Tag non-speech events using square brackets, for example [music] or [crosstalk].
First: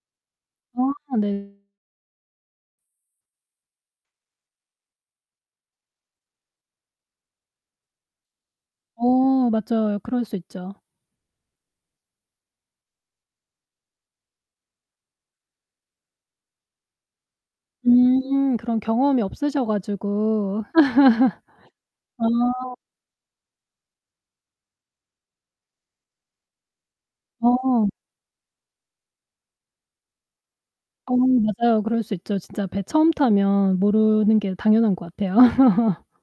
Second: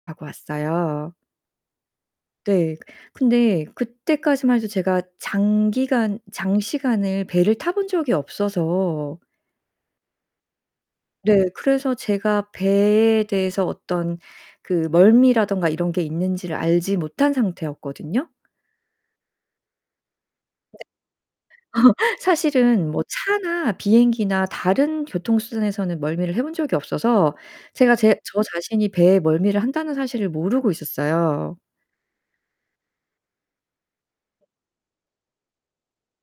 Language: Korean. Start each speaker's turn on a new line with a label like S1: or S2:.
S1: 하고 왔어요.
S2: 아 네.
S1: 네. 근데 그때까지만 해도 제가 장기간 장시간을 배를 타본 적이 없어서
S2: 어, 맞아요. 그럴 수 있죠.
S1: 네, 그래서 제가 배에 대해서 어떤 그 멀미라든가 이런 게 있는지를 알지 못한 상태였거든요.
S2: 음 그런 경험이 없으셔 가지고.
S1: 근데
S2: [laughs]
S1: [laughs]
S2: 아.
S1: 사실은 뭐 차나 비행기나 다른 교통수단에서는 멀미를 해본 적이 없어서
S2: 어.
S1: 제가 제 저 자신이 배에 멀미를 한다는 사실을 모르고
S2: 어
S1: 있었어요.
S2: 맞아요. 그럴 수 있죠. 진짜 배 처음 타면 모르는 게 당연한 것 같아요.